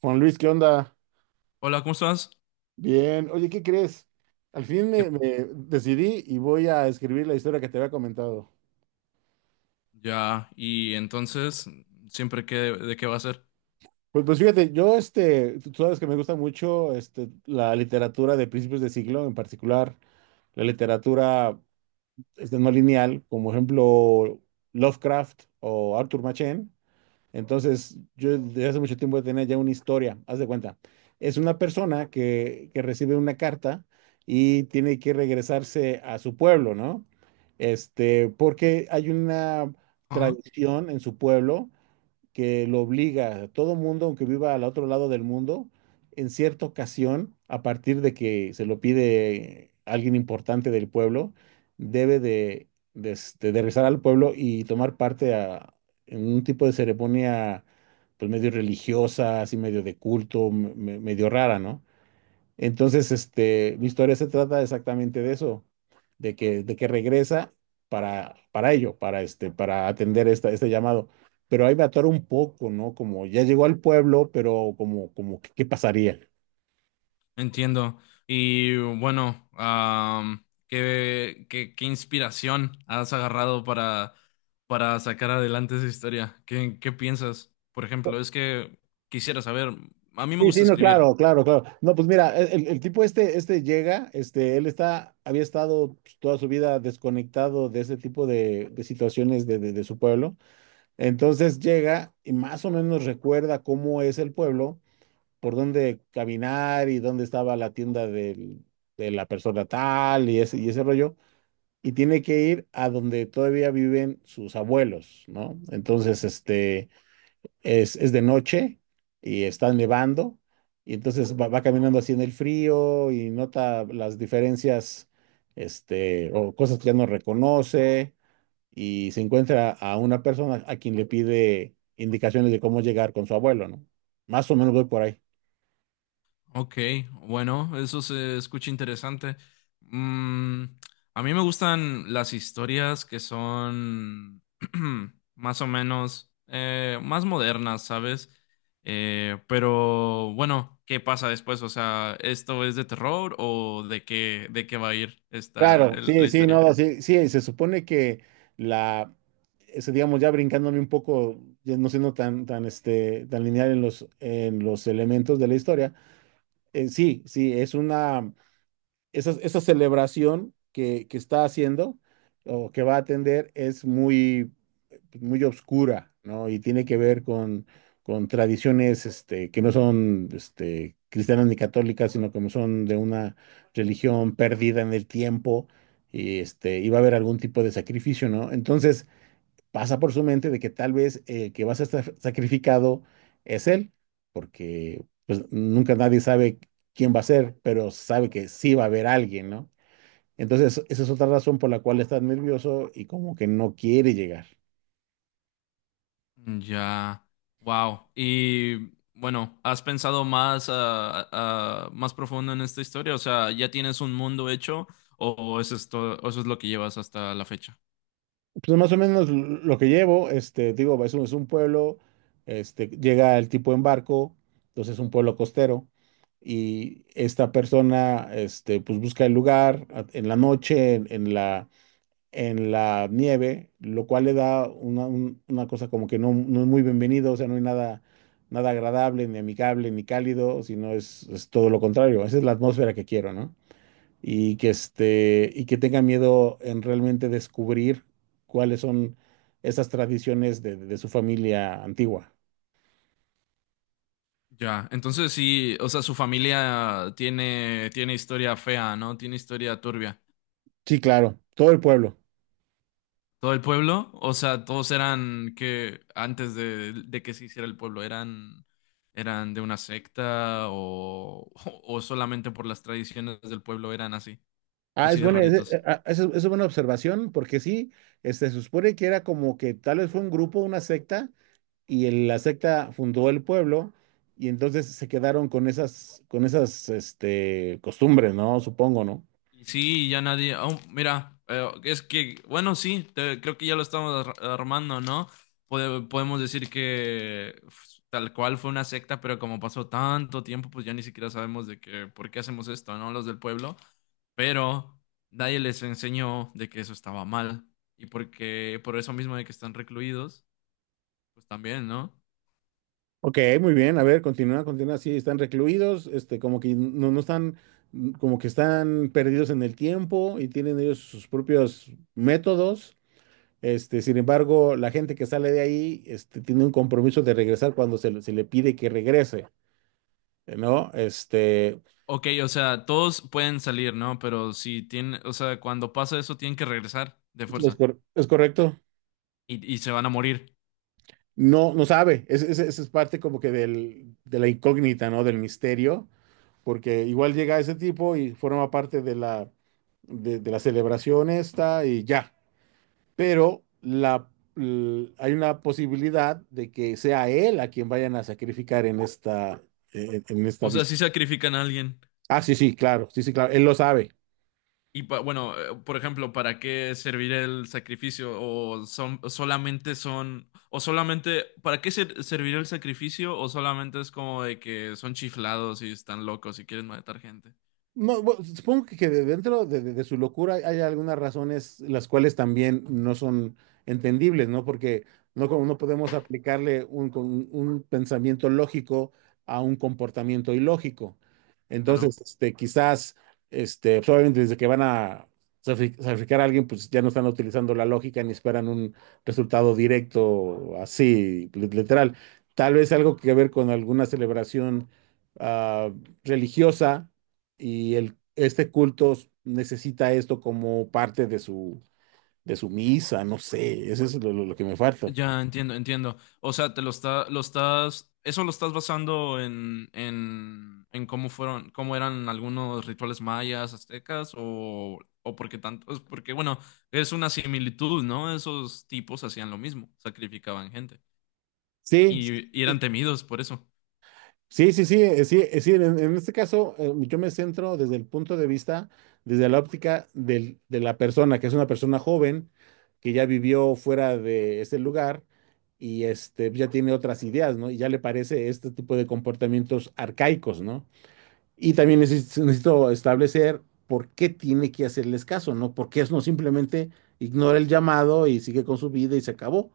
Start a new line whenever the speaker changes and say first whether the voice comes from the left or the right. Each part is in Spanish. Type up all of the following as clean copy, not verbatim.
right: Juan Luis, ¿qué onda?
left: Hola, ¿cómo estás?
right: Bien. Oye, ¿qué crees? Al fin
left: ¿Qué
right: me,
left: pasó?
right: me decidí y voy a escribir la historia que te había comentado.
left: Ya, y entonces, siempre que, ¿de qué va a ser?
right: Pues fíjate, yo, tú sabes que me gusta mucho la literatura de principios de siglo, en particular la literatura no lineal, como ejemplo Lovecraft o Arthur Machen. Entonces, yo desde hace mucho tiempo tenía ya una historia, haz de cuenta. Es una persona que recibe una carta y tiene que regresarse a su pueblo, ¿no? Este, porque hay una
left: Ajá.
right: tradición en su pueblo que lo obliga a todo mundo, aunque viva al otro lado del mundo, en cierta ocasión, a partir de que se lo pide alguien importante del pueblo, debe este, de regresar al pueblo y tomar parte en un tipo de ceremonia, pues medio religiosa, así medio de culto, medio rara, ¿no? Entonces, este, mi historia se trata exactamente de eso, de que regresa para ello, este, para atender esta, este llamado. Pero ahí me atoro un poco, ¿no? Como ya llegó al pueblo, pero como, qué pasaría?
left: Entiendo. Y bueno, ¿qué, qué, qué inspiración has agarrado para sacar adelante esa historia? ¿Qué, qué piensas? Por ejemplo, es que quisiera saber, a mí me
right: Sí, sí,
left: gusta
right: no,
left: escribir.
right: claro, claro, claro. No, pues mira, el- tipo este, este llega, este, él está, había estado pues, toda su vida desconectado de ese tipo de situaciones de su pueblo. Entonces llega y más o menos recuerda cómo es el pueblo, por dónde caminar y dónde estaba la tienda del- de la persona tal y ese rollo. Y tiene que ir a donde todavía viven sus abuelos, ¿no? Entonces, este, es de noche y está nevando. Y entonces va caminando así en el frío y nota las diferencias, este, o cosas que ya no reconoce y se encuentra a una persona a quien le pide indicaciones de cómo llegar con su abuelo, ¿no? Más o menos voy por ahí.
left: Ok, bueno, eso se escucha interesante. Mm, a mí me gustan las historias que son más o menos más modernas, ¿sabes? Pero bueno, ¿qué pasa después? O sea, ¿esto es de terror o de qué va a ir esta,
right: Claro,
left: la
right: sí, sí,
left: historia?
right: no, sí, sí, se supone que la, ese, digamos, ya brincándome un poco, ya no siendo este, tan lineal en los elementos de la historia, sí, sí, es una, esa celebración que está haciendo o que va a atender es muy pues, muy oscura, ¿no? Y tiene que ver con tradiciones que no son cristianas ni católicas, sino que son de una religión perdida en el tiempo y este, iba a haber algún tipo de sacrificio, ¿no? Entonces pasa por su mente de que tal vez el que va a ser sacrificado es él, porque pues nunca nadie sabe quién va a ser, pero sabe que sí va a haber alguien, ¿no? Entonces, esa es otra razón por la cual está nervioso y como que no quiere llegar.
left: Ya, wow. Y bueno, ¿has pensado más, más profundo en esta historia? O sea, ¿ya tienes un mundo hecho o eso es todo, o eso es lo que llevas hasta la fecha?
right: Pues más o menos lo que llevo, este, digo, es un pueblo, este, llega el tipo en barco, entonces es un pueblo costero, y esta persona, este, pues busca el lugar a- en la noche, en la nieve, lo cual le da una, un- una cosa como que no, no es muy bienvenido, o sea, no hay nada, nada agradable, ni amigable, ni cálido, sino es todo lo contrario, esa es la atmósfera que quiero, ¿no? Y que este y que tenga miedo en realmente descubrir cuáles son esas tradiciones de su familia antigua.
left: Ya, entonces sí, o sea, su familia tiene, tiene historia fea, ¿no? Tiene historia turbia.
right: Sí, claro, todo el pueblo.
left: ¿Todo el pueblo? O sea, todos eran que antes de que se hiciera el pueblo, eran, eran de una secta o, o solamente por las tradiciones del pueblo eran así,
right: Ah, es
left: así de
right: buena,
left: raritos.
right: esa es buena observación, porque sí, este, se supone que era como que tal vez fue un grupo, una secta, y la secta fundó el pueblo, y entonces se quedaron con esas, este, costumbres, ¿no? Supongo, ¿no?
left: Y sí, ya nadie. Oh, mira, es que, bueno, sí, creo que ya lo estamos armando, ¿no? Podemos decir que tal cual fue una secta, pero como pasó tanto tiempo, pues ya ni siquiera sabemos de que, por qué hacemos esto, ¿no? Los del pueblo. Pero nadie les enseñó de que eso estaba mal. Y porque, por eso mismo de que están recluidos, pues también, ¿no?
right: Ok, muy bien. A ver, continúa, continúa. Sí, están recluidos, este, como que no, no están, mm, como que están perdidos en el tiempo y tienen ellos sus propios métodos. Este, sin embargo, la gente que sale de ahí, este, tiene un compromiso de regresar cuando se le pide que regrese, ¿no? Este,
left: Ok, o sea, todos pueden salir, ¿no? Pero si tienen, o sea, cuando pasa eso, tienen que regresar de
right: es,
left: fuerza.
right: es correcto.
left: Y se van a morir.
right: No, no sabe. Es parte como que del, de la incógnita, ¿no? Del misterio. Porque igual llega ese tipo y forma parte de la celebración esta y ya. Pero la, l- hay una posibilidad de que sea él a quien vayan a sacrificar en esta, en esta
left: O sea, si
right: vista.
left: sacrifican a alguien.
right: Ah, sí, sí, claro, sí, sí, claro, él lo sabe.
left: Y bueno, por ejemplo, ¿para qué servirá el sacrificio? O son solamente son o solamente ¿para qué servirá el sacrificio? O solamente es como de que son chiflados y están locos y quieren matar gente.
right: No, bueno, supongo que dentro de, de su locura hay, hay algunas razones las cuales también no son entendibles, ¿no? Porque no, como no podemos aplicarle un, un pensamiento lógico a un comportamiento ilógico.
left: Claro.
right: Entonces, este, quizás, este, pues, obviamente desde que van a sacrificar a alguien, pues ya no están utilizando la lógica ni esperan un resultado directo así, literal. Tal vez algo que ver con alguna celebración ah, religiosa y el, este culto necesita esto como parte de su misa, no sé, eso es lo, lo que me falta.
left: Ya entiendo, entiendo. O sea, te lo está, lo estás, eso lo estás basando en cómo fueron, cómo eran algunos rituales mayas, aztecas, o porque tanto, es porque bueno, es una similitud, ¿no? Esos tipos hacían lo mismo, sacrificaban gente
right: Sí,
left: y eran temidos por eso.
right: sí, sí, sí, sí, sí, en este caso yo me centro desde el punto de vista, desde la óptica de la persona, que es una persona joven que ya vivió fuera de ese lugar y este, ya tiene otras ideas, ¿no? Y ya le parece este tipo de comportamientos arcaicos, ¿no? Y también necesito establecer por qué tiene que hacerles caso, ¿no? Porque es no simplemente ignora el llamado y sigue con su vida y se acabó.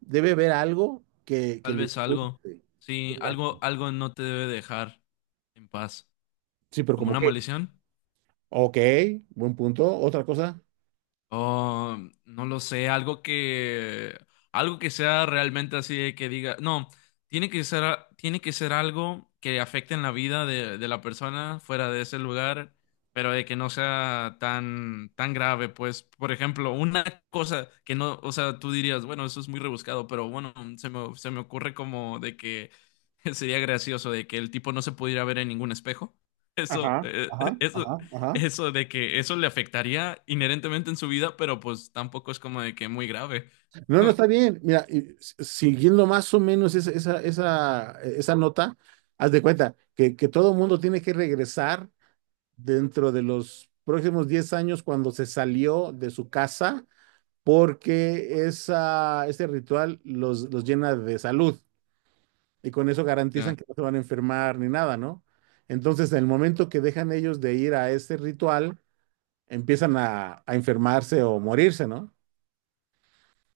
right: Debe haber algo que
left: Tal
right: lo
left: vez algo,
right: impulse.
left: sí,
right: Exacto.
left: algo, algo no te debe dejar en paz,
right: Sí, pero
left: como
right: como
left: una
right: que,
left: maldición.
right: ok, buen punto. Otra cosa.
left: Oh, no lo sé, algo que sea realmente así de que diga, no, tiene que ser tiene que ser algo que afecte en la vida de la persona fuera de ese lugar, pero de que no sea tan tan grave, pues, por ejemplo, una cosa que no, o sea, tú dirías, bueno, eso es muy rebuscado, pero bueno, se me ocurre como de que sería gracioso de que el tipo no se pudiera ver en ningún espejo. Eso,
right: Ajá, ajá,
left: eso
right: ajá, ajá.
left: eso de que eso le afectaría inherentemente en su vida, pero pues tampoco es como de que muy grave.
right: No, no está bien. Mira, y s- siguiendo más o menos esa nota, haz de cuenta que todo mundo tiene que regresar dentro de los próximos 10 años cuando se salió de su casa porque esa, ese ritual los llena de salud y con eso garantizan
left: Ya.
right: que no se van a enfermar ni nada, ¿no? Entonces, en el momento que dejan ellos de ir a ese ritual, empiezan a enfermarse o morirse, ¿no?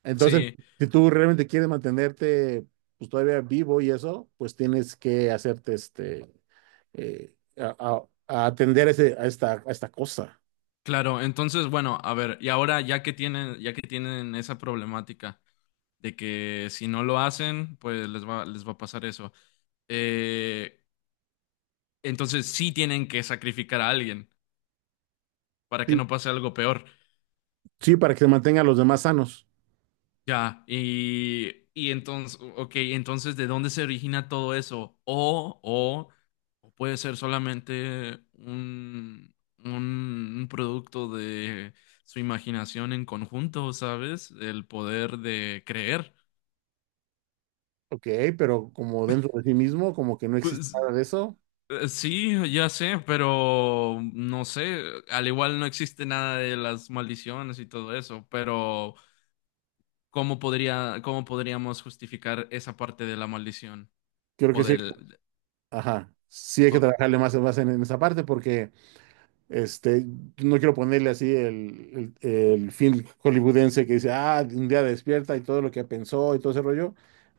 right: Entonces,
left: Sí,
right: si tú realmente quieres mantenerte pues, todavía vivo y eso, pues tienes que hacerte este, a atender a esta cosa.
left: claro. Entonces, bueno, a ver, y ahora ya que tienen esa problemática de que si no lo hacen, pues les va a pasar eso. Eh, entonces sí tienen que sacrificar a alguien para que no pase algo peor.
right: Sí, para que se mantengan los demás sanos.
left: Ya, y entonces, ok, entonces, ¿de dónde se origina todo eso? O puede ser solamente un producto de su imaginación en conjunto, ¿sabes? El poder de creer.
right: Ok, pero como dentro de sí mismo, como que no existe
left: Pues
right: nada de eso,
left: sí, ya sé, pero no sé, al igual no existe nada de las maldiciones y todo eso, pero ¿cómo podría, cómo podríamos justificar esa parte de la maldición?
right: creo
left: O
right: que sí.
left: del...
right: Ajá, sí hay que trabajarle más, más en esa parte porque este, no quiero ponerle así el film hollywoodense que dice, ah, un día despierta y todo lo que pensó y todo ese rollo,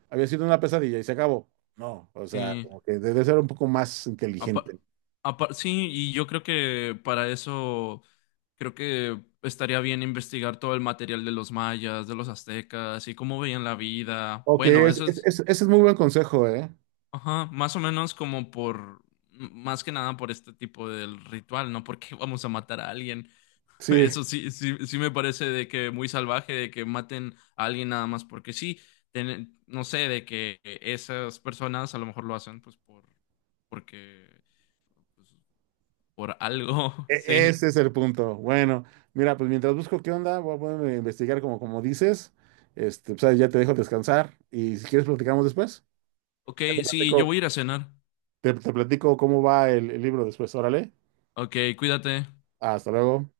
right: había sido una pesadilla y se acabó. No, o sea,
left: Sí,
right: como que debe ser un poco más inteligente.
left: apa- sí, y yo creo que para eso, creo que estaría bien investigar todo el material de los mayas, de los aztecas, y cómo veían la vida.
right: Ok,
left: Bueno, eso es,
right: ese es muy buen consejo, ¿eh?
left: ajá, más o menos como por, más que nada por este tipo del ritual, ¿no? Porque vamos a matar a alguien.
right: Sí.
left: Eso sí, sí, sí me parece de que muy salvaje, de que maten a alguien nada más porque sí, no sé, de que esas personas a lo mejor lo hacen pues por, porque pues, por algo,
right: E-
left: sí.
right: Ese es el punto. Bueno, mira, pues mientras busco qué onda, voy a ponerme a investigar como, como dices. Este, pues, ahí ya te dejo descansar y si quieres platicamos después.
left: Ok,
right: Ya te
left: sí, yo voy
right: platico,
left: a ir a cenar.
right: te platico cómo va el libro después. Órale,
left: Ok, cuídate.
right: hasta luego.